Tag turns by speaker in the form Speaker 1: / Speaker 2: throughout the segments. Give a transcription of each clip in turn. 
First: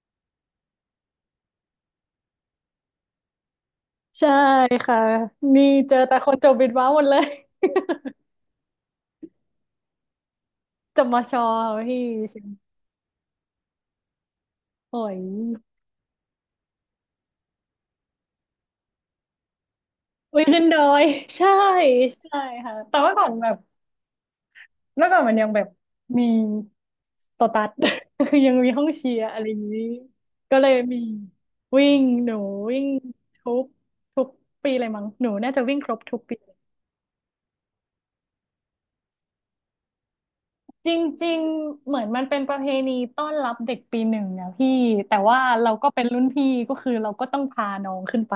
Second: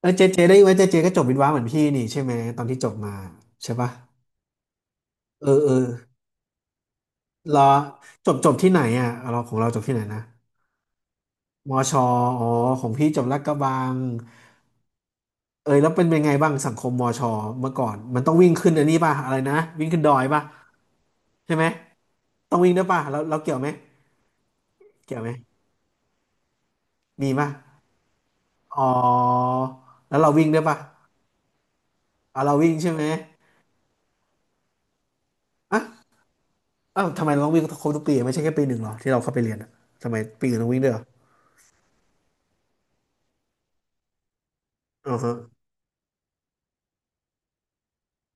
Speaker 1: เออเจเจได้ยินไหมเจเจก็จบวิศวะเหมือนพี่นี่ใช่ไหมตอนที่จบมาใช่ปะ
Speaker 2: ใช่ค่ะ
Speaker 1: เออ
Speaker 2: นี่
Speaker 1: เออ
Speaker 2: เจอแต่คนจบบิดว้าหมดเลย
Speaker 1: รอ จบที่ไหนอ่ะเราของเราจบที่ไหนนะ
Speaker 2: จบมช
Speaker 1: มอช
Speaker 2: พี่
Speaker 1: อ
Speaker 2: เชีย
Speaker 1: อ๋อของพี่จบลาดกระบัง
Speaker 2: โอ้ย
Speaker 1: เออแล้วเป็นไงบ้างสังคมมอชอเมื่อก่อนมันต้องวิ่งขึ้นอันนี้ป่ะอะไรนะวิ่งขึ้นดอย
Speaker 2: อุ้
Speaker 1: ป่ะ
Speaker 2: ยขึ้นดอยใช่
Speaker 1: ใช่ไหม
Speaker 2: ใช่
Speaker 1: ต้องวิ่ง
Speaker 2: ค่ะ
Speaker 1: ด้วย
Speaker 2: แต่
Speaker 1: ป่ะ
Speaker 2: ว่า
Speaker 1: แล้ว
Speaker 2: ก่อน
Speaker 1: เรา
Speaker 2: แบ
Speaker 1: เกี่ย
Speaker 2: บ
Speaker 1: วไหม
Speaker 2: เมื่อ
Speaker 1: เกี่
Speaker 2: ก่
Speaker 1: ย
Speaker 2: อ
Speaker 1: ว
Speaker 2: น
Speaker 1: ไหม
Speaker 2: มันยังแบบมี
Speaker 1: มี
Speaker 2: โต
Speaker 1: ป่ะ
Speaker 2: ตัด ยังมีห้
Speaker 1: อ๋อ
Speaker 2: องเชียร์อะไรอย่างนี้
Speaker 1: แล้วเราวิ่ง
Speaker 2: ก็
Speaker 1: ด้วย
Speaker 2: เลย
Speaker 1: ป่ะ
Speaker 2: มีวิ่งหนู
Speaker 1: อ่ะเราวิ่ง
Speaker 2: วิ่ง
Speaker 1: ใช่ไหม
Speaker 2: ทุกทุกปีเลยมั้งหนูน่าจะวิ่ง
Speaker 1: อ่ะ
Speaker 2: ครบทุกปี
Speaker 1: อ้าวทำไมเราต้องวิ่งครบทุกปีอะไม่ใช่แค่ปีหนึ่งเหรอที่เราเข้าไปเรียนอ่ะทำไมปีอื่นต้องวิ่งด้
Speaker 2: จ
Speaker 1: วยเหรอ
Speaker 2: ริงๆเหมือนมันเป็นประเพณีต้อนรับเด็กปีหนึ่งนะพี่
Speaker 1: อื
Speaker 2: แต่
Speaker 1: อฮะ
Speaker 2: ว่าเราก็เป็นรุ่นพี่ก็คือเราก็ต้องพาน้องขึ้นไป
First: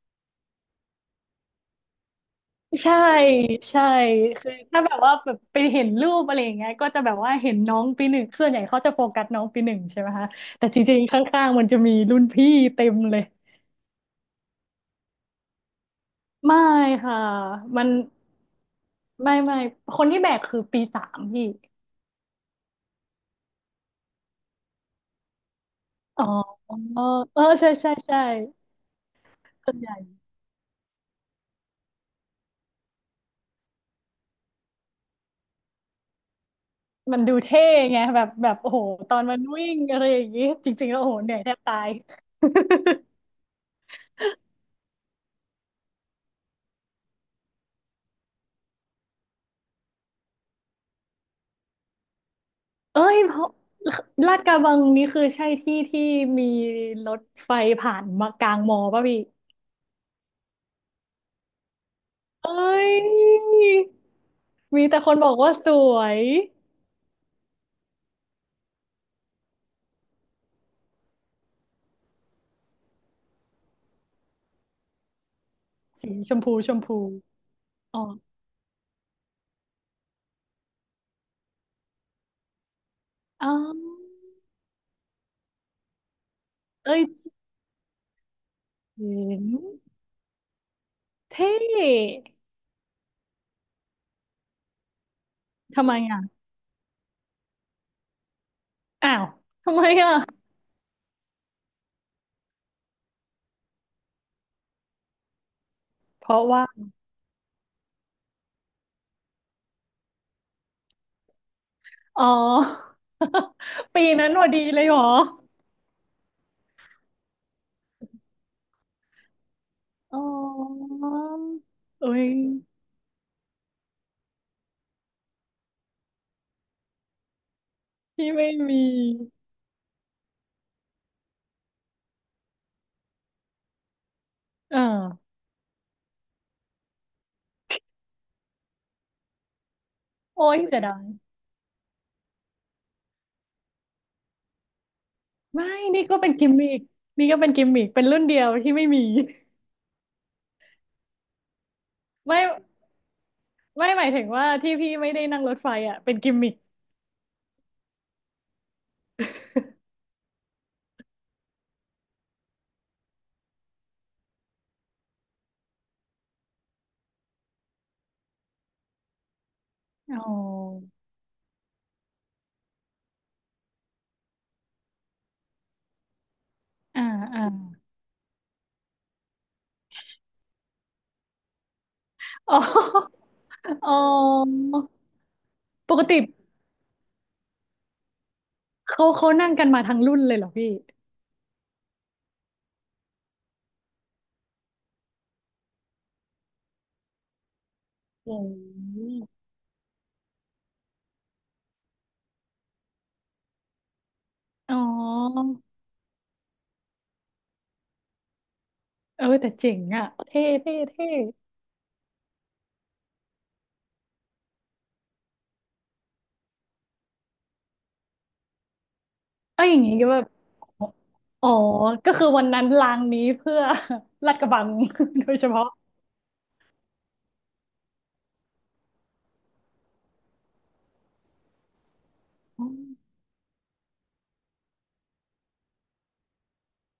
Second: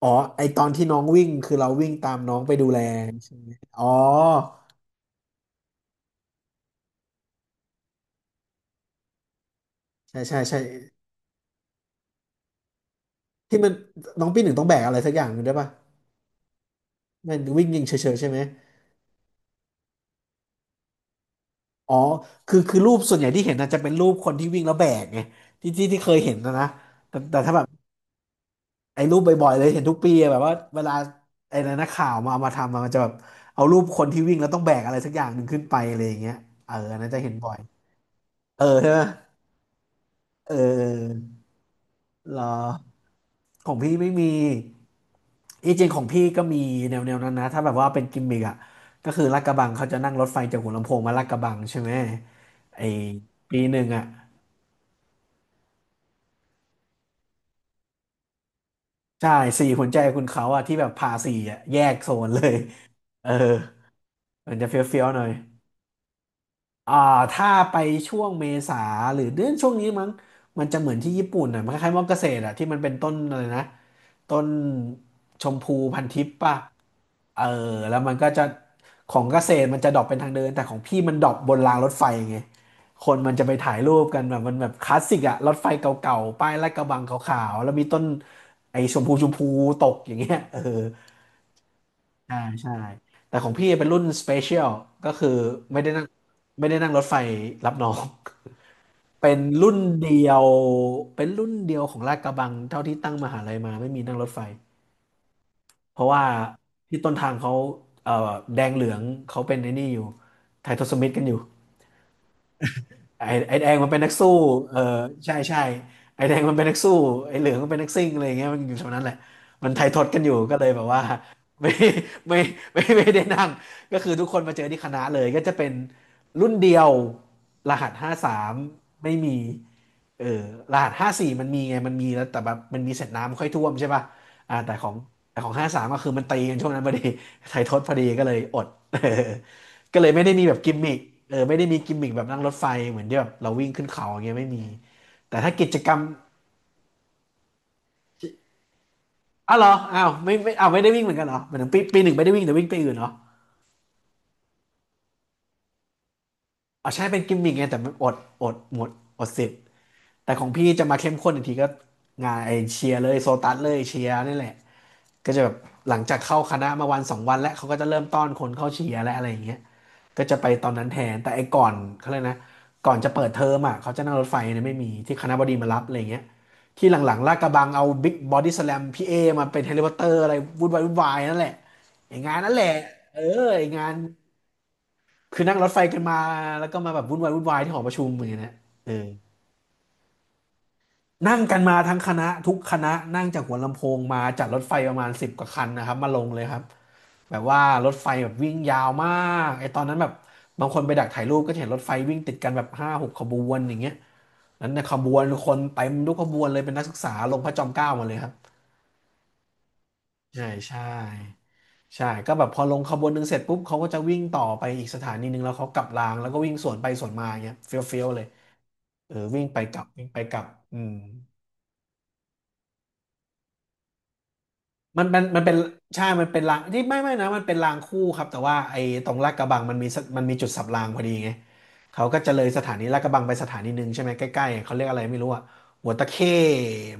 Speaker 1: อ๋อไอตอนที่น้องวิ่งคือเราวิ่งตามน้องไปดูแล
Speaker 2: ใช่
Speaker 1: ใช่ไหมอ๋
Speaker 2: ใช่
Speaker 1: อ
Speaker 2: คือถ้าแบบว่าแบบไปเห็นรูปอะไรอย่างเงี้ยก็จะแบบว่าเห็นน้องปีหนึ่งส่วนใหญ่เขาจะโฟกัสน้องปีหนึ่งใช่ไหม
Speaker 1: ใช่
Speaker 2: คะ
Speaker 1: ใช่ใช่
Speaker 2: แต่จริงๆข้างๆมันจะมีรุ่นพี่เต็มเลย
Speaker 1: ที่มันน้องปีหนึ่งต้องแบกอะไรสักอย่างหนึ่งด้วยป่ะ
Speaker 2: ไม่ค่ะ
Speaker 1: มันวิ่งยิ
Speaker 2: มั
Speaker 1: ง
Speaker 2: น
Speaker 1: เฉยๆใช่ไหม
Speaker 2: ไม่คนที่แบกคือปีสามพี่
Speaker 1: อ๋อคือรูปส่วนใหญ่ที่เห็นจจะเป็นรูปคนที่วิ่งแล้วแบกไงที่เคย
Speaker 2: อ๋
Speaker 1: เห็นนะ
Speaker 2: อ
Speaker 1: นะ
Speaker 2: เ
Speaker 1: แต่
Speaker 2: ออ
Speaker 1: ถ้าแบบ
Speaker 2: ใช่ใช่ใช่
Speaker 1: ไอ้รูปบ่อยๆเลย
Speaker 2: ส่วน
Speaker 1: เห็น
Speaker 2: ให
Speaker 1: ทุ
Speaker 2: ญ่
Speaker 1: กปีอะแบบว่าเวลาไอ้นักข่าวมาเอามาทำอะมันจะแบบเอารูปคนที่วิ่งแล้วต้องแบกอะไรสักอย่างหนึ่งขึ้นไปอะไรอย่างเงี้ยเอออันนั้น
Speaker 2: มั
Speaker 1: จะ
Speaker 2: น
Speaker 1: เห็
Speaker 2: ดู
Speaker 1: นบ่อย
Speaker 2: เท่ไงแบบ
Speaker 1: เออ
Speaker 2: โอ้โห
Speaker 1: ใช่ไหม
Speaker 2: ตอนมันวิ่งอะไรอย่างงี้
Speaker 1: เออ
Speaker 2: จริงๆแล้วโอ้โหเหนื่อยแทบตาย
Speaker 1: เหรอ ของพี่ไม่มีอีจริงของพี่ก็มีแนวๆนนั้นนะถ้าแบบว่าเป็นกิมมิกอ่ะก็คือลาดกระบังเขาจะนั่งรถไฟจากหัวลำโพงมาลาดกระบังใช่ไหมไอ
Speaker 2: เอ้ยเพราะ
Speaker 1: ปีหนึ่งอ่ะ
Speaker 2: ลาดกระบังนี่คือใช่ที่มีรถไฟผ่านมากลางมอป่ะพี่
Speaker 1: ใช่สี่หัวใจคุณเขาอ่ะที่แบบพาสี่อ่ะแยกโซนเล
Speaker 2: เอ
Speaker 1: ย
Speaker 2: ้
Speaker 1: เออ
Speaker 2: ย
Speaker 1: มันจะเฟ
Speaker 2: มีแต่
Speaker 1: ี้ยว
Speaker 2: ค
Speaker 1: ๆ
Speaker 2: น
Speaker 1: หน่
Speaker 2: บ
Speaker 1: อย
Speaker 2: อกว่าสวย
Speaker 1: อ่าถ้าไปช่วงเมษาหรือเดือนช่วงนี้มั้งมันจะเหมือนที่ญี่ปุ่นอ่ะมันคล้ายๆมอเกษตรอ่ะที่มันเป็นต้นอะไรนะต้นชมพูพัน
Speaker 2: สี
Speaker 1: ทิพ
Speaker 2: ช
Speaker 1: ย์
Speaker 2: มพู
Speaker 1: ป่ะเออแล้
Speaker 2: อ๋อ
Speaker 1: วมันก็จะของเกษตรมันจะดรอปเป็นทางเดินแต่ของพี่มันดรอปบนรางรถไฟไงคนมันจะ
Speaker 2: อ๋อ
Speaker 1: ไปถ่ายรูปกันแบบมันแบบคลาสสิกอ่ะรถไฟเก่าๆป้ายลาดกระบั
Speaker 2: เอ้ย
Speaker 1: งขา
Speaker 2: เ
Speaker 1: วๆแล้วมีต้นไอ้ชม
Speaker 2: จ๋
Speaker 1: พูชม
Speaker 2: ง
Speaker 1: พูตกอย่างเงี้ยเออ
Speaker 2: เท่
Speaker 1: ใช่ใช่แต่ของพี่เป็นรุ่นสเปเชียลก็คือไม่
Speaker 2: ทำ
Speaker 1: ได้
Speaker 2: ไม
Speaker 1: นั่ง
Speaker 2: อ่ะ
Speaker 1: ไม่ได้นั่งรถไฟรับน้อง
Speaker 2: อ้า ว
Speaker 1: เป็นรุ่
Speaker 2: ทำ
Speaker 1: น
Speaker 2: ไมอ่ะ
Speaker 1: เดียวเป็นรุ่นเดียวของลาดกระบังเท่าที่ตั้งมหาลัยมาไม่มีนั่งรถไฟเพราะว่า
Speaker 2: เพราะว่า
Speaker 1: ที่ต้นทางเขาเอ่อแดงเหลืองเขาเป็นไอ้นี่อยู่ไทยทศมิตรกันอยู่
Speaker 2: อ๋อ
Speaker 1: ไอ้แดงมัน เป็น
Speaker 2: ปี
Speaker 1: นัก
Speaker 2: นั้
Speaker 1: สู้
Speaker 2: นพอดี
Speaker 1: เอ
Speaker 2: เล
Speaker 1: อ
Speaker 2: ยเหรอ
Speaker 1: ใช่ใช่ไอ้แดงมันเป็นนักสู้ไอ้เหลืองมันเป็นนักซิ่งอะไรอย่างเงี้ยมันอยู่แถวนั้นแหละมันไทยทด
Speaker 2: อ๋
Speaker 1: กันอยู่ก็เลยแบบ
Speaker 2: อ
Speaker 1: ว่า ไม่
Speaker 2: เอ้ย
Speaker 1: ไม่ไม่ได้นั่ง ก็คือทุกคนมาเจอที่คณะเลยก็จะเป็นรุ่นเดียวรหัสห้า
Speaker 2: พี่
Speaker 1: สา
Speaker 2: ไม่
Speaker 1: ม
Speaker 2: มี
Speaker 1: ไม่มีเออรหัส 54มันมีไงมันมีแล้วแต่แบบมันมีเสร็จน้ำค่อยท่วมใช่ป่ะอ่าแต่
Speaker 2: อ่
Speaker 1: ของ
Speaker 2: า
Speaker 1: แต่ของห้าสามก็คือมันตีกันช่วงนั้นพอดี ไทยทดพอดีก็เลยอด ก็เลยไม่ได้มี
Speaker 2: โอ้
Speaker 1: แบบ
Speaker 2: ย
Speaker 1: กิม
Speaker 2: เสีย
Speaker 1: มิ
Speaker 2: ดา
Speaker 1: ค
Speaker 2: ย
Speaker 1: เออไม่ได้มีกิมมิคแบบนั่งรถไฟเหมือนที่แบบเราวิ่งขึ้นเขาอย่างเงี้ยไม่มีแต่ถ้า
Speaker 2: ไม่
Speaker 1: กิจกรรม
Speaker 2: นี่ก็เป็นกิมมิกนี่ก็เป็นกิมมิกเป็นรุ่นเดียวที่ไม่มี
Speaker 1: อ้าวเหรออ้าวไม่ไม่อ้าวไม่ได้วิ่งเหมือนกันเหรอเหมือนปีหนึ่งไม่ได้
Speaker 2: ไม่
Speaker 1: วิ่งแต่วิ่งไปอื่นเหรอ
Speaker 2: ไม่หมายถึงว่าที่พี่ไม่ได้นั่งรถไฟอ่ะเป็นกิมมิก
Speaker 1: อ๋อใช่เป็นกิมมิคไงแต่มันอดอดหมดอดสิทธิ์แต่ของพี่จะมาเข้มข้นอีกทีก็งานไอเชียร์เลยโซตัสเลยเชียร์นี่แหละ ก็จะแบบหลังจากเข้าคณะมาวันสองวันแล้วเขาก็จะเริ่มต้อนคนเข้าเชียร์และอะไรอย่างเงี้ย
Speaker 2: อ๋
Speaker 1: ก็จะไปตอนนั้น
Speaker 2: อ
Speaker 1: แทนแต่ไอ้ก่อนเขาเลยกนะก่อนจะเปิดเทอมอ่ะเขาจะนั่งรถไฟเนี่ยไม่มีที่คณะบดีมารับอะไรอย่างเงี้ยที่ห
Speaker 2: อ่า
Speaker 1: ลังๆลาด
Speaker 2: อ่า
Speaker 1: กระบังเอาบิ๊กบอดี้สแลมพี่เอมาเป็นเฮลิคอปเตอร์อะไรวุ่นวายวุ่นวายนั่นแหละไอ้งานนั่
Speaker 2: อ๋
Speaker 1: นแหละเอ
Speaker 2: อ
Speaker 1: อไอ้งา
Speaker 2: อ๋อ
Speaker 1: นคือนั่งรถไฟ
Speaker 2: ป
Speaker 1: กัน
Speaker 2: ก
Speaker 1: มา
Speaker 2: ติ
Speaker 1: แล้วก็มาแบบวุ่นวายวุ่นวายที่หอประชุมอย่างเงี้ยนะเอ
Speaker 2: เขา
Speaker 1: อ
Speaker 2: เขานั่งกันมาทั้งรุ่นเลยเหรอพี่
Speaker 1: นั่งกันมาทั้งคณะทุกคณะนั่งจากหัวลำโพงมาจากรถไฟประมาณ10 กว่าคันนะครับมาลงเลยครับแบบว่ารถไฟแบ
Speaker 2: อื
Speaker 1: บวิ่งยาวมา
Speaker 2: ม
Speaker 1: กไอ้ตอนนั้นแบบบางคนไปดักถ่ายรูปก็จะเห็นรถไฟวิ่งติดกันแบบห้าหกขบวนอย่างเงี้ยนั้น
Speaker 2: อ๋
Speaker 1: ในขบวน
Speaker 2: อ
Speaker 1: คนเต็มทุกขบวนเลยเป็นนักศึกษาลงพระจอมเกล้ามาเลยครับ
Speaker 2: เออแต่เจ๋งอ่ะ
Speaker 1: ใช่ใช่
Speaker 2: เท่
Speaker 1: ใช่ก็แบบพอลงขบวนหนึ่งเสร็จปุ๊บเขาก็จะวิ่งต่อไปอีกสถานีหนึ่งแล้วเขากลับรางแล้วก็วิ่งสวนไปสวนมาอย่างเงี้ยเฟี้ยวๆเลยเออวิ่งไป
Speaker 2: เอ้ยอ
Speaker 1: กลั
Speaker 2: ย่าง
Speaker 1: บ
Speaker 2: งี้
Speaker 1: วิ่
Speaker 2: ก็
Speaker 1: ง
Speaker 2: แบ
Speaker 1: ไป
Speaker 2: บ
Speaker 1: กลับอืม
Speaker 2: อ๋อก็คือวันนั้นลางนี้เพื่อ ลาดกระบัง
Speaker 1: มันมั น
Speaker 2: โดย
Speaker 1: มัน
Speaker 2: เฉ
Speaker 1: เป็น
Speaker 2: พาะ
Speaker 1: ใช่มันเป็นรางที่ไม่นะมันเป็นรางคู่ครับแต่ว่าไอ้ตรงลาดกระบังมันมีจุดสับรางพอดีไงเขาก็จะเลยส
Speaker 2: อ
Speaker 1: ถา
Speaker 2: ม
Speaker 1: นีลาดกระบังไปสถานีหนึ่งใช่ไหมใกล้ๆเขาเรียกอะไรไม่รู้อะหัวตะเข้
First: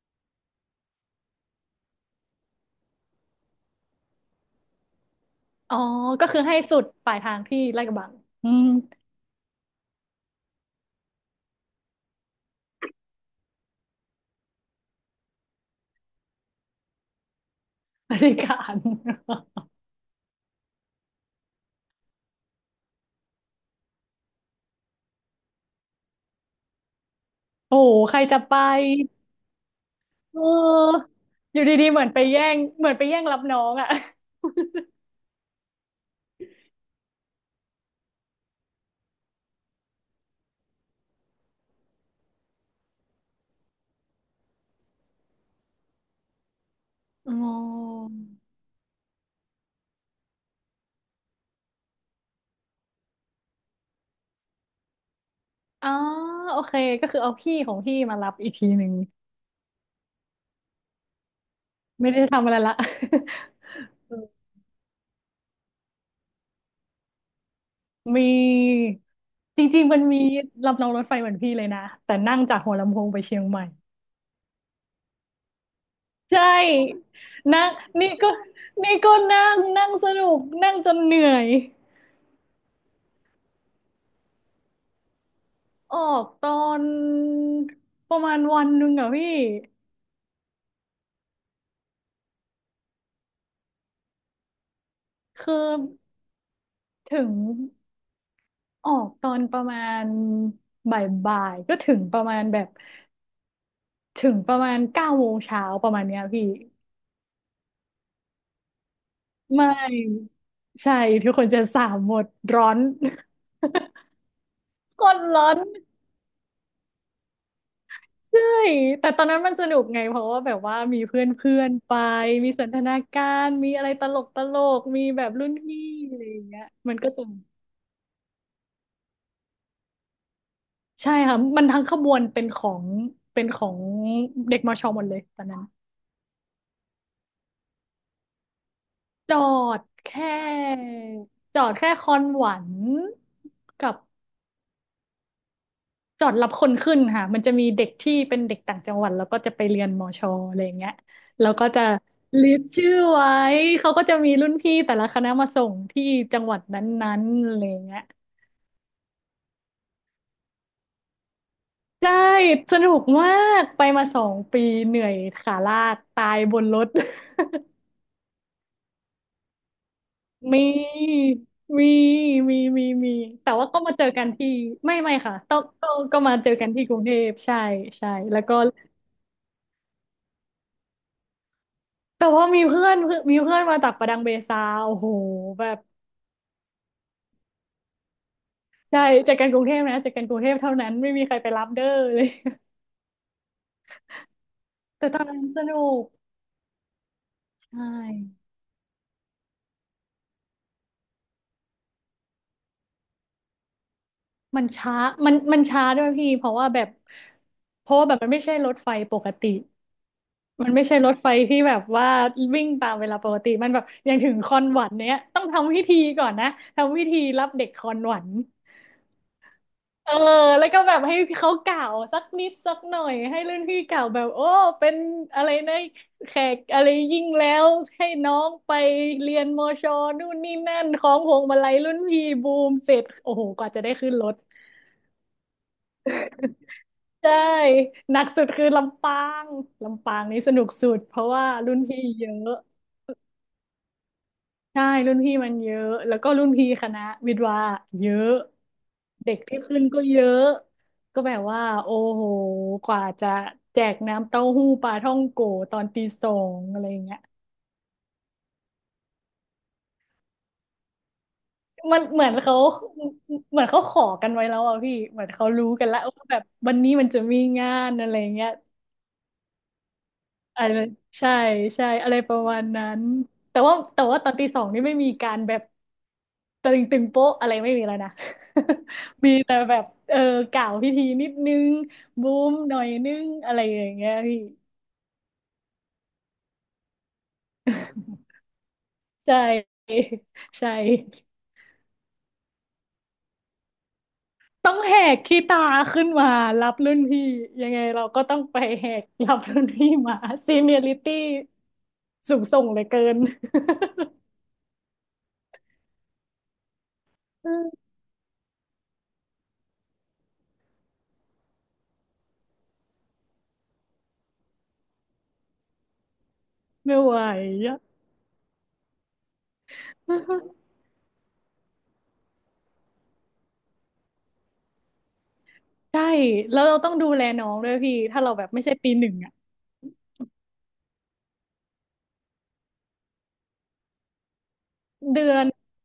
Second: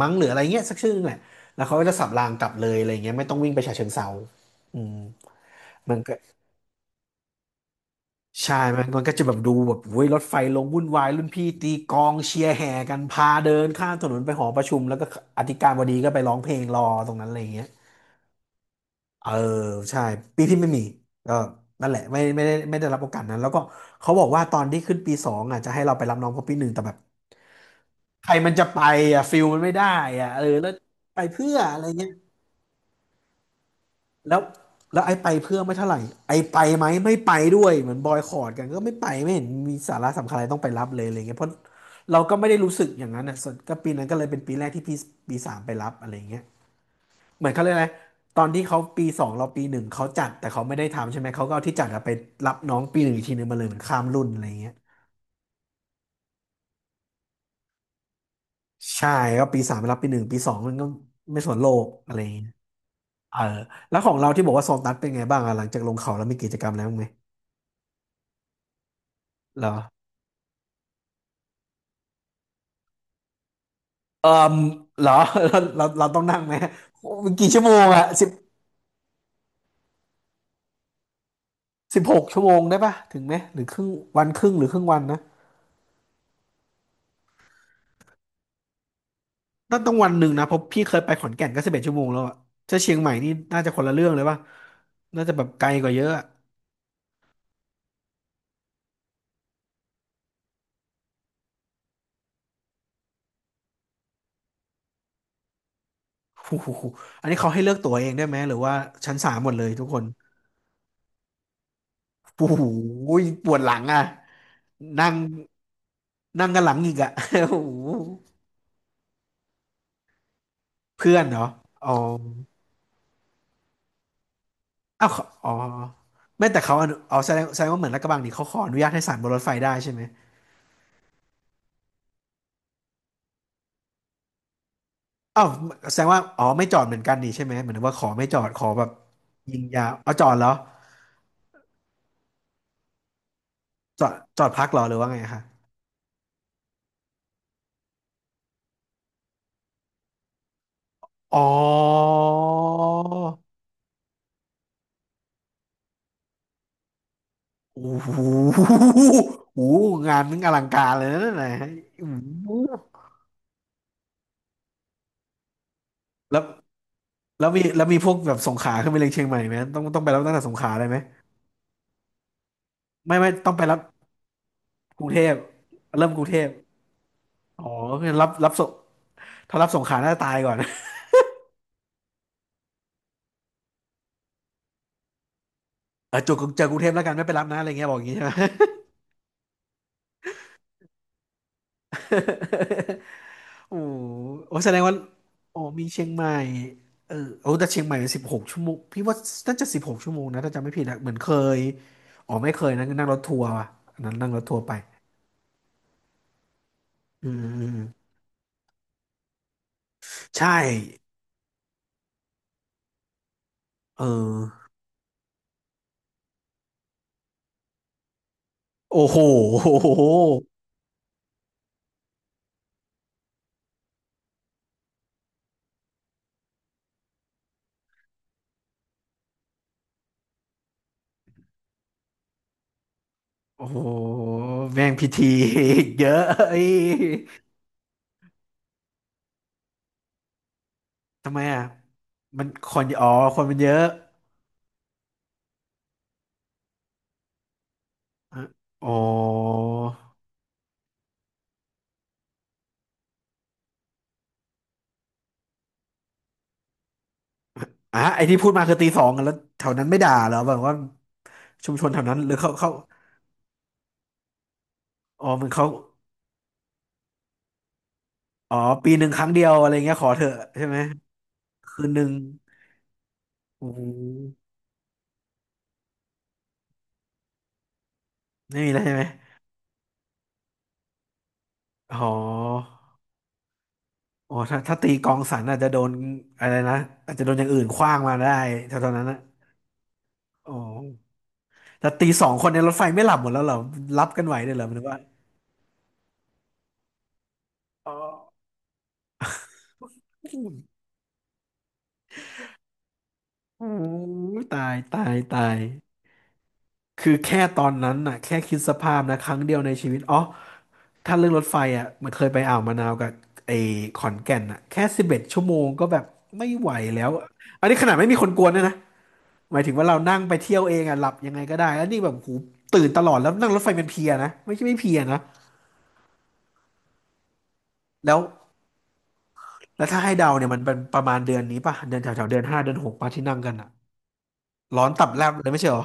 Speaker 1: มั้งหรืออะไรเงี้ยสักชื่อนึงแหละแล้วเขาก็จะสับรางกลับเลยอะไรเงี้ยไม่ต้องวิ่งไปฉะเชิงเทราอืม
Speaker 2: อ๋อ
Speaker 1: มันก็
Speaker 2: ก็คือให้สุดปลายทางที่ลาดกระบังอื
Speaker 1: ใช่
Speaker 2: ม
Speaker 1: มันก็จะแบบดูแบบเว้ยรถไฟลงวุ่นวายรุ่นพี่ตีกลองเชียร์แห่กันพาเดินข้ามถนนไปหอประชุมแล้วก็อธิการบดีก็ไปร้องเพลงรอตรงนั้นอะไรเงี้ย
Speaker 2: บริการ
Speaker 1: เออ ใช่ปีที่ไม่มีก็นั่นแหละไม่ได้รับโอกาสนั้นแล้วก็เขาบอกว่าตอนที่ขึ้นปีสองอ่ะจะให้เราไปรับน้องเขาปีหนึ่งแต่แบบ
Speaker 2: โอ้โหใคร
Speaker 1: ใคร
Speaker 2: จะ
Speaker 1: มัน
Speaker 2: ไป
Speaker 1: จะไปอ่ะฟิลมันไม่ได้อ่ะ
Speaker 2: เ
Speaker 1: เออแล้ว
Speaker 2: ออ
Speaker 1: ไปเพื่อ
Speaker 2: อยู่
Speaker 1: อะไร
Speaker 2: ดีๆเหมื
Speaker 1: เงี้
Speaker 2: อน
Speaker 1: ย
Speaker 2: ไปแย่งเหมือนไปแย่งรับน้องอ่ะ
Speaker 1: แล้วแล้วไอ้ไปเพื่อไม่เท่าไหร่ไอ้ไปไหมไม่ไปด้วยเหมือนบอยคอตกันก็ไม่ไปไม่เห็นมีสาระสำคัญอะไรต้องไปรับเลยอะไรเงี้ยเพราะเราก็ไม่ได้รู้สึกอย่างนั้นอ่ะส่วนก็ปีนั้นก็เลยเป็นปีแรกที่ปีสามไปรับอะไรเงี้ย
Speaker 2: อ๋อ
Speaker 1: เหมือนเขาเรียกอะไรตอนที่เขาปีสองเราปีหนึ่งเขาจัดแต่เขาไม่ได้ทำใช่ไหมเขาก็เอาที่จัดอะไปรับน้องปีหนึ่งอีกทีหนึ่งมาเลยเหมือนข้ามรุ่นอะไรเงี้ย
Speaker 2: อ๋อโอเคก็คือเอาพี่ของพี่มารับอีกทีหนึ่ง
Speaker 1: ใช่ก็ปีสามไปรับปีหนึ่งปีสองมันก็ไม่สนโลก
Speaker 2: ไม่
Speaker 1: อะไร
Speaker 2: ได้
Speaker 1: อย่างเงี้ย
Speaker 2: ทำอะไรละ
Speaker 1: เออแล้วของเราที่ บอกว่าโซตัสเป็นไงบ้างอะหลังจากลงเขาแล้วมีกิจกรรมแล้วไหม
Speaker 2: มีจ
Speaker 1: เหรอ
Speaker 2: ริงๆมันมีลำรองรถไฟเหมือนพี่เลยนะแต่นั่งจากหัวลำโพงไปเชียงใหม่
Speaker 1: เออเหรอ เราต้อง
Speaker 2: ใช
Speaker 1: นั่งไหม
Speaker 2: ่
Speaker 1: โอ้นกี่ชั่ว
Speaker 2: นั่ง
Speaker 1: โมงอะ
Speaker 2: นี่
Speaker 1: สิบ
Speaker 2: ก็นี่ก็นั่งนั่งสนุกนั่งจนเหนื่อย
Speaker 1: สิบหกชั่วโมงได้ปะถึงไหมหรือครึ่งวันครึ่งหรือครึ่งวันนะ
Speaker 2: ออกตอนประมาณวันหนึ่งอะพี่
Speaker 1: ต้องวันหนึ่งนะเพราะพี่เคยไปขอนแก่นก็สิบเอ็ดชั่วโมงแล้วอะถ้าเชียงใหม่นี่น่าจะคนละเรื่องเลยป่ะน่าจะแบบ
Speaker 2: คือ
Speaker 1: ไกลกว่าเยอะอะ
Speaker 2: ถึงออกตอนประมาณบ่ายๆก็ถึงประมาณแบบถึงประมาณเก้าโมงเช้าประมาณเนี้ยพี่
Speaker 1: โอ้โหอันนี้เขาให้เลือกตั๋วเองได้ไหมหรือว่าชั้นสามหมดเลย
Speaker 2: ไม่
Speaker 1: ทุกคน
Speaker 2: ใช่ทุกคนจะสามหมด
Speaker 1: โอ้
Speaker 2: ร้
Speaker 1: โห
Speaker 2: อน
Speaker 1: ปวดหลังอ่ะ
Speaker 2: ก
Speaker 1: นั่ง
Speaker 2: ดร้อน
Speaker 1: นั่งกันหลังอีกอ่ะ โอ้โห
Speaker 2: ใช่แต่ตอนนั้นมันสนุกไงเพราะว่าแบบว่ามี
Speaker 1: เพื่อ
Speaker 2: เพื่
Speaker 1: น
Speaker 2: อน
Speaker 1: เหรอ
Speaker 2: เพื่อน
Speaker 1: อ๋อ
Speaker 2: ไปมีสันทนาการมีอะไรตลกมี
Speaker 1: อ้าว
Speaker 2: แบ
Speaker 1: เขา
Speaker 2: บรุ่
Speaker 1: อ๋อ
Speaker 2: นพี่อะไรอย่าง
Speaker 1: ไม่แต่
Speaker 2: เงี้ย
Speaker 1: เขาอ
Speaker 2: มั
Speaker 1: นุ
Speaker 2: นก็
Speaker 1: อ๋อ
Speaker 2: จะ
Speaker 1: แสดงว่าเหมือนลาดกระบังนี่เขาขออนุญาตให้สานบนรถไฟได้ใช่ไหม
Speaker 2: ใช่ค่ะมันทั้งขบวนเป็นของเป็นของเด็กมชหมดเลยต
Speaker 1: อ้า
Speaker 2: อน
Speaker 1: ว
Speaker 2: นั้น
Speaker 1: แสดงว่าอ๋อไม่จอดเหมือนกันนี่ใช่ไหมเหมือนว่าขอไม่จอดขอแบบ
Speaker 2: จอ
Speaker 1: ยิงยา
Speaker 2: ด
Speaker 1: ว
Speaker 2: แค
Speaker 1: เอาจอดเหรอ
Speaker 2: ่จอดแค่คอนหวันกับ
Speaker 1: จอดจอดพักเหรอหรือว่าไงคะ
Speaker 2: จอดรับคนขึ้นค่ะมันจะมีเด็กที่เป็นเด็กต่างจังหวัดแล้วก็จะไปเรียนมอชออะไรอย่างเงี้ย
Speaker 1: อ๋อ
Speaker 2: แล้วก็จะลิสต์ชื่อไว้เขาก็จะมีรุ่นพี่แต่ละคณะมาส่งที่จังหวัดนั้นๆอะไรอย่าง
Speaker 1: โอ้
Speaker 2: เงี้ย
Speaker 1: โหโอ้โหงานนึงอลังการเลยนะไหนะโอ้
Speaker 2: ใช่
Speaker 1: โห
Speaker 2: สนุกมากไปมาสองปีเหนื่อยขาลากตา
Speaker 1: แล้
Speaker 2: ย
Speaker 1: ว
Speaker 2: บนรถ
Speaker 1: แล้วมีแล้วมีพวกแบบสงขลาขึ้นไปเรียงเชียงใหม่ไหมต้องต้องไปรับตั้งแต่ส งข
Speaker 2: มี
Speaker 1: ลาได้ไหม
Speaker 2: มีมีมี
Speaker 1: ไม่ไม่
Speaker 2: แต่
Speaker 1: ต้องไป
Speaker 2: ว่า
Speaker 1: รับ
Speaker 2: ก็มาเจอกันที่ไม่
Speaker 1: กรุง
Speaker 2: ไม่
Speaker 1: เทพ
Speaker 2: ค่ะต้องก็
Speaker 1: เริ่มก
Speaker 2: ก็
Speaker 1: รุง
Speaker 2: มา
Speaker 1: เทพ
Speaker 2: เจอกันที่กรุงเทพใช่
Speaker 1: อ๋อคื
Speaker 2: ใช่
Speaker 1: อรับ
Speaker 2: แล้ว
Speaker 1: รับ
Speaker 2: ก็
Speaker 1: ส่งถ้ารับสงขลาน่าจะตายก่อน
Speaker 2: แต่ว่ามีเพื่อนมาจากประดังเบซาโอ้โหแบบ
Speaker 1: เออจุกเจอกรุงเทพแล้วกันไม่ไปรับนะอะไรเงี้ยบอกอย่างงี้ใช่ไหม
Speaker 2: ใช่จากการกรุงเทพนะจากการกรุงเทพเท่านั้นไม่มีใครไปรับเด้อเลย
Speaker 1: โอ้โอ้แสดงว่า
Speaker 2: แต่ตอนนั้น
Speaker 1: โอ้
Speaker 2: สนุ
Speaker 1: มีเชี
Speaker 2: ก
Speaker 1: ยงใหม่เออโอ้แต่
Speaker 2: ใช
Speaker 1: เชียงใหม่สิบหก
Speaker 2: ่
Speaker 1: ชั่วโมงพี่ว่าน่าจะสิบหกชั่วโมงนะถ้าจำไม่ผิดนะเหมือนเคยอ๋อไม่เคยนะนั่งรถทัวร์ว่ะอันนั้นนั่งรถทัว
Speaker 2: มั
Speaker 1: ร์
Speaker 2: น
Speaker 1: ไป
Speaker 2: ช้ามันช้าด้วยพี่เพราะว่าแบบ
Speaker 1: อืมอืม
Speaker 2: เพราะว่าแบบมันไม่ใช่รถไฟปกติ
Speaker 1: ใช่
Speaker 2: มันไม่ใช่รถไฟที่แบบว่าวิ่งตามเวลาปกติมันแบบ
Speaker 1: เอ
Speaker 2: อย่างถึงคอน
Speaker 1: อ
Speaker 2: หวันเนี้ยต้องทำพิธีก่อนนะทำพิธีรับเด็กคอนหวัน
Speaker 1: โอ้โห
Speaker 2: เออแล้วก็แบบให้เขากล่าวสักนิดสักหน่อยให้รุ่นพี่กล่าวแบบโอ้เป็นอะไรนะแขกอะไรยิ่งแล้วให้น้องไปเรียนมอชอนู่นนี่นั่นของพวงมาลัยรุ่นพี่บูมเสร็จโอ้โหก
Speaker 1: โอ้
Speaker 2: ว่า
Speaker 1: โห
Speaker 2: จะได้ขึ้นรถ
Speaker 1: แม่งพิธี เยอะเอ้ย
Speaker 2: ใช่หนักสุดคือลำปางลำปางนี่สนุกสุดเพราะ
Speaker 1: ทำไม
Speaker 2: ว่า
Speaker 1: อ่ะ
Speaker 2: รุ่นพี่เยอ
Speaker 1: มัน
Speaker 2: ะ
Speaker 1: คนอ๋อคนมันเยอะ
Speaker 2: ใช่รุ่นพี่มันเยอะแล้วก็รุ่นพี่คณะวิทย์วาเยอะ
Speaker 1: อะอ๋อ
Speaker 2: เด็กที่ขึ้นก็เยอะก็แบบว่าโอ้โหกว่าจะแจกน้ำเต้าหู้ปลาท่องโกตอนตีสองอะไรอย่างเงี้ย
Speaker 1: อ่ะไอที่พูดมาคือตีสองกันแล้วแถวนั้นไม่ด่าเหรอแบบว่าชุมชน
Speaker 2: มั
Speaker 1: แถ
Speaker 2: น
Speaker 1: วนั้น
Speaker 2: เหมื
Speaker 1: ห
Speaker 2: อ
Speaker 1: รื
Speaker 2: น
Speaker 1: อเขา
Speaker 2: เขา
Speaker 1: เขา
Speaker 2: ขอกันไว้แล้วอ่ะพี่เหมื
Speaker 1: อ๋
Speaker 2: อ
Speaker 1: อ
Speaker 2: น
Speaker 1: มั
Speaker 2: เขา
Speaker 1: นเขา
Speaker 2: รู้กันแล้วว่าแบบวันนี้มันจะมีงานอะไรเงี้ย
Speaker 1: อ๋อปีหนึ่งครั้งเดียวอะไรเงี้ยขอเถอะ
Speaker 2: อะ
Speaker 1: ใช่
Speaker 2: ไร
Speaker 1: ไหม
Speaker 2: ใช่
Speaker 1: คื
Speaker 2: ใช่
Speaker 1: นหนึ่
Speaker 2: อะ
Speaker 1: ง
Speaker 2: ไรประมาณนั้นแต่
Speaker 1: โอ้
Speaker 2: ว่า
Speaker 1: โห
Speaker 2: แต่ว่าตอนตีสองนี่ไม่มีการแบบตึงตึงโป๊ะอะไรไม่มีแล้วนะ
Speaker 1: ไม่มีแล้ว ใช่ไหม
Speaker 2: มีแต่แบบเออกล่าวพิธีนิดนึง
Speaker 1: อ๋อ
Speaker 2: บูมหน่อยนึงอะไรอย่างเงี้ย
Speaker 1: อ๋อ
Speaker 2: พี่
Speaker 1: ถ้าตีกองสันอาจจะโดนอะไรนะอาจจะโดนอย่างอื่นขว้างมาได้แถวๆนั้นนะ
Speaker 2: ใช่
Speaker 1: อ๋อ
Speaker 2: ใช่
Speaker 1: แต่ตีสองคนในรถไฟไม่หลับหมดแล้วเหรอรับกันไหวเลยเหรอ
Speaker 2: ต้อ
Speaker 1: มั
Speaker 2: ง
Speaker 1: น
Speaker 2: แห
Speaker 1: ว่า
Speaker 2: กขี้ตาขึ้นมารับรุ่นพี่ยังไง
Speaker 1: อ๋อ
Speaker 2: เราก็ต้องไปแหกรับรุ่นพี่มา
Speaker 1: โ
Speaker 2: ซีเนียริตี้สูงส่งเหลือเกิน
Speaker 1: อ้โหตายตายตาย คือแค่ตอน นั้นน่ะแค่คิดสภาพนะครั้งเดียวในชีวิตอ๋อถ้าเรื่องรถไฟอ่ะมันเคยไปอ่าวมะนาวกับไอ้ขอนแก่นอ่ะแค่สิบเอ็ดชั่วโมงก็แบบไม่ไหว
Speaker 2: ไม่
Speaker 1: แล้ว
Speaker 2: ไหว
Speaker 1: อันนี้
Speaker 2: อะ
Speaker 1: ขนาดไม่มีคนกวนด้วยนะหมายถึงว่าเรานั่งไปเที่ยวเองอ่ะหลับยังไงก็ได้แล้วนี่แบบหูตื่นตลอดแล้วนั่งรถไฟเป็นเพลียนะไม่ใช่ไม่เพลียนะ
Speaker 2: ใช่แล้วเราต้องดูแลน้องด้วยพี่
Speaker 1: แล้ว
Speaker 2: ถ้าเราแบบไม่ใช่ปีหนึ่งอะ
Speaker 1: แล้วถ้าให้เดาเนี่ยมันเป็นประมาณเดือนนี้ป่ะเดือนแถวแถวเดือนห้าเดือนหกป่ะที่นั่งกันอ่ะร้อนตับ
Speaker 2: เดื
Speaker 1: แลบ
Speaker 2: อ
Speaker 1: เล
Speaker 2: น
Speaker 1: ยไม่ใช่เหรอ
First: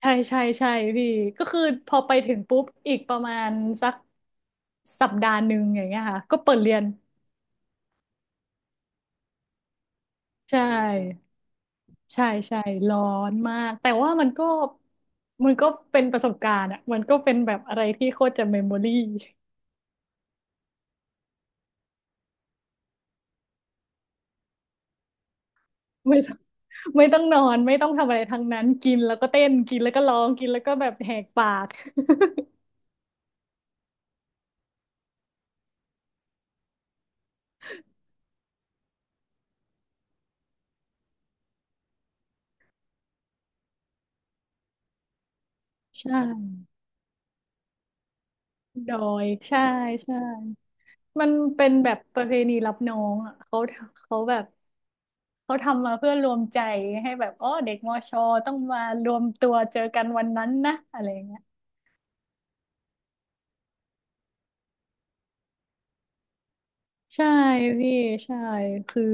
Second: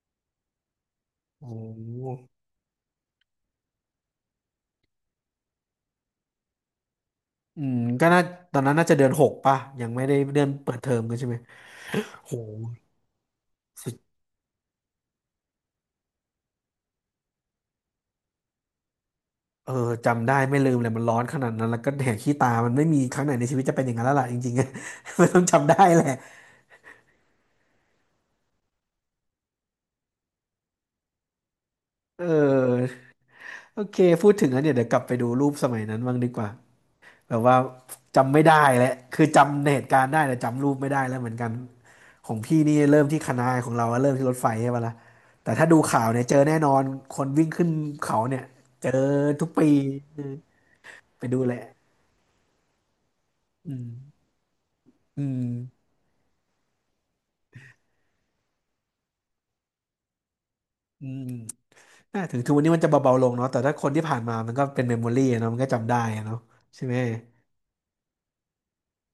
Speaker 2: ใช่ใช่ใช่พี่ก็
Speaker 1: โอ้โ
Speaker 2: คือพอไป
Speaker 1: ห
Speaker 2: ถึงปุ๊บอีกประมาณสักสัปดาห์หนึ่งอย่างเงี้ยค่ะก็เปิดเรียน
Speaker 1: อืมก็น่าตอนนั้นน่าจะเดือนหกป่ะยังไม่ได้เดือน
Speaker 2: ใช
Speaker 1: เปิดเทอมกันใช่
Speaker 2: ่
Speaker 1: ไหม
Speaker 2: ใช่
Speaker 1: โห
Speaker 2: ใช่ร้อนมากแต่
Speaker 1: สุด
Speaker 2: ว่ามันก็มันก็เป็นประสบการณ์อะมันก็เป็นแบบอะไรที่โคตรจะเมมโมรี่
Speaker 1: เออจำได้ไม่ลืมเลยมันร้อนขนาดนั้นแล้วก็แหกขี้ตามันไม่มีครั้งไหนในชีวิตจะเป็นอย่างนั้นแล้วล่ะจริงๆอะ มันต้องจำได้แหละ
Speaker 2: ไม่ต้องไม่ต้องนอนไม่ต้องทำอะไรทั้งนั้นกินแล้วก็เต้นกินแล้วก็ร้องกินแล้วก็แบบแหกปาก
Speaker 1: เออโอเคพูดถึงแล้วเนี่ยเดี๋ยวกลับไปดูรูปสมัยนั้นบ้างดีกว่าแบบว่าจำไม่ได้แหละคือจำเหตุการณ์ได้แต่จำรูปไม่ได้แล้วเหมือนกันของพี่นี่เริ่มที่คณะนาของเราเริ่มที่รถไฟใช่ปะล่ะแต่ถ้าดู ข่า
Speaker 2: ใช
Speaker 1: วเนี่ยเจอแน่
Speaker 2: ่
Speaker 1: นอนคนวิ่งขึ้นเขาเนี่ยเจ
Speaker 2: ด
Speaker 1: อ
Speaker 2: อย
Speaker 1: ทุก
Speaker 2: ใช่
Speaker 1: ปี
Speaker 2: ใช่
Speaker 1: เออไป
Speaker 2: มัน
Speaker 1: ดูแหละ
Speaker 2: เป็นแบบประเพณีรับน้องอ่ะเขา
Speaker 1: อืม
Speaker 2: แบบ
Speaker 1: อืม
Speaker 2: เขาทำมาเพื่อรวมใจให้แบบอ๋อเด็กมอชอต้องมารวมตัวเจอกันวันนั้นนะอะ
Speaker 1: อื
Speaker 2: ไรอย่า
Speaker 1: ม
Speaker 2: งเงี้ย
Speaker 1: อ่าถึงทุกวันนี้มันจะเบาๆลงเนาะแต่ถ้าคนที่ผ่านมามันก็เป็นเมมโมรี่เนาะมันก็จำได้อะเนาะใช่ไหม
Speaker 2: ใช่พี่ใช่คือ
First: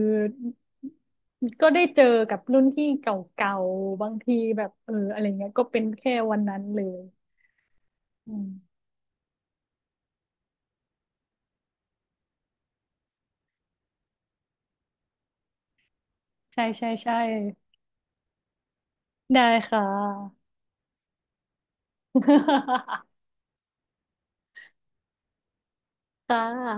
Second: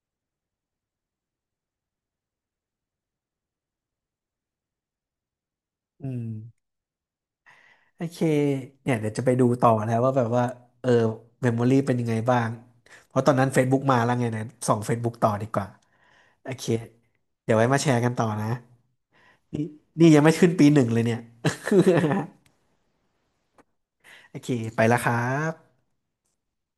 Speaker 2: ก็ได้เจอกับรุ่นพี่เก่าๆบางทีแบบเอออะไรเงี้ยก็เป็น
Speaker 1: อื
Speaker 2: แค่
Speaker 1: ม
Speaker 2: วันนั้นเลย
Speaker 1: โอเค
Speaker 2: อืม
Speaker 1: เนี่ยเดี๋ยวจะไปดูต่อแล้วว่าแบบว่าเออเมมโมรี่เป็นยังไงบ้างเพราะตอนนั้น Facebook มาแล้วไงนะส่อง Facebook ต่อดีกว่าโอ
Speaker 2: ใช่
Speaker 1: เค
Speaker 2: ใช่ใช่
Speaker 1: เดี๋ยวไว้มาแชร์กันต่อนะ
Speaker 2: ได้
Speaker 1: นี่
Speaker 2: ค่ะ
Speaker 1: นี่ยังไม่ขึ้นปีหนึ่งเลยเนี่ย โอเคไปละครับ
Speaker 2: ค่ะ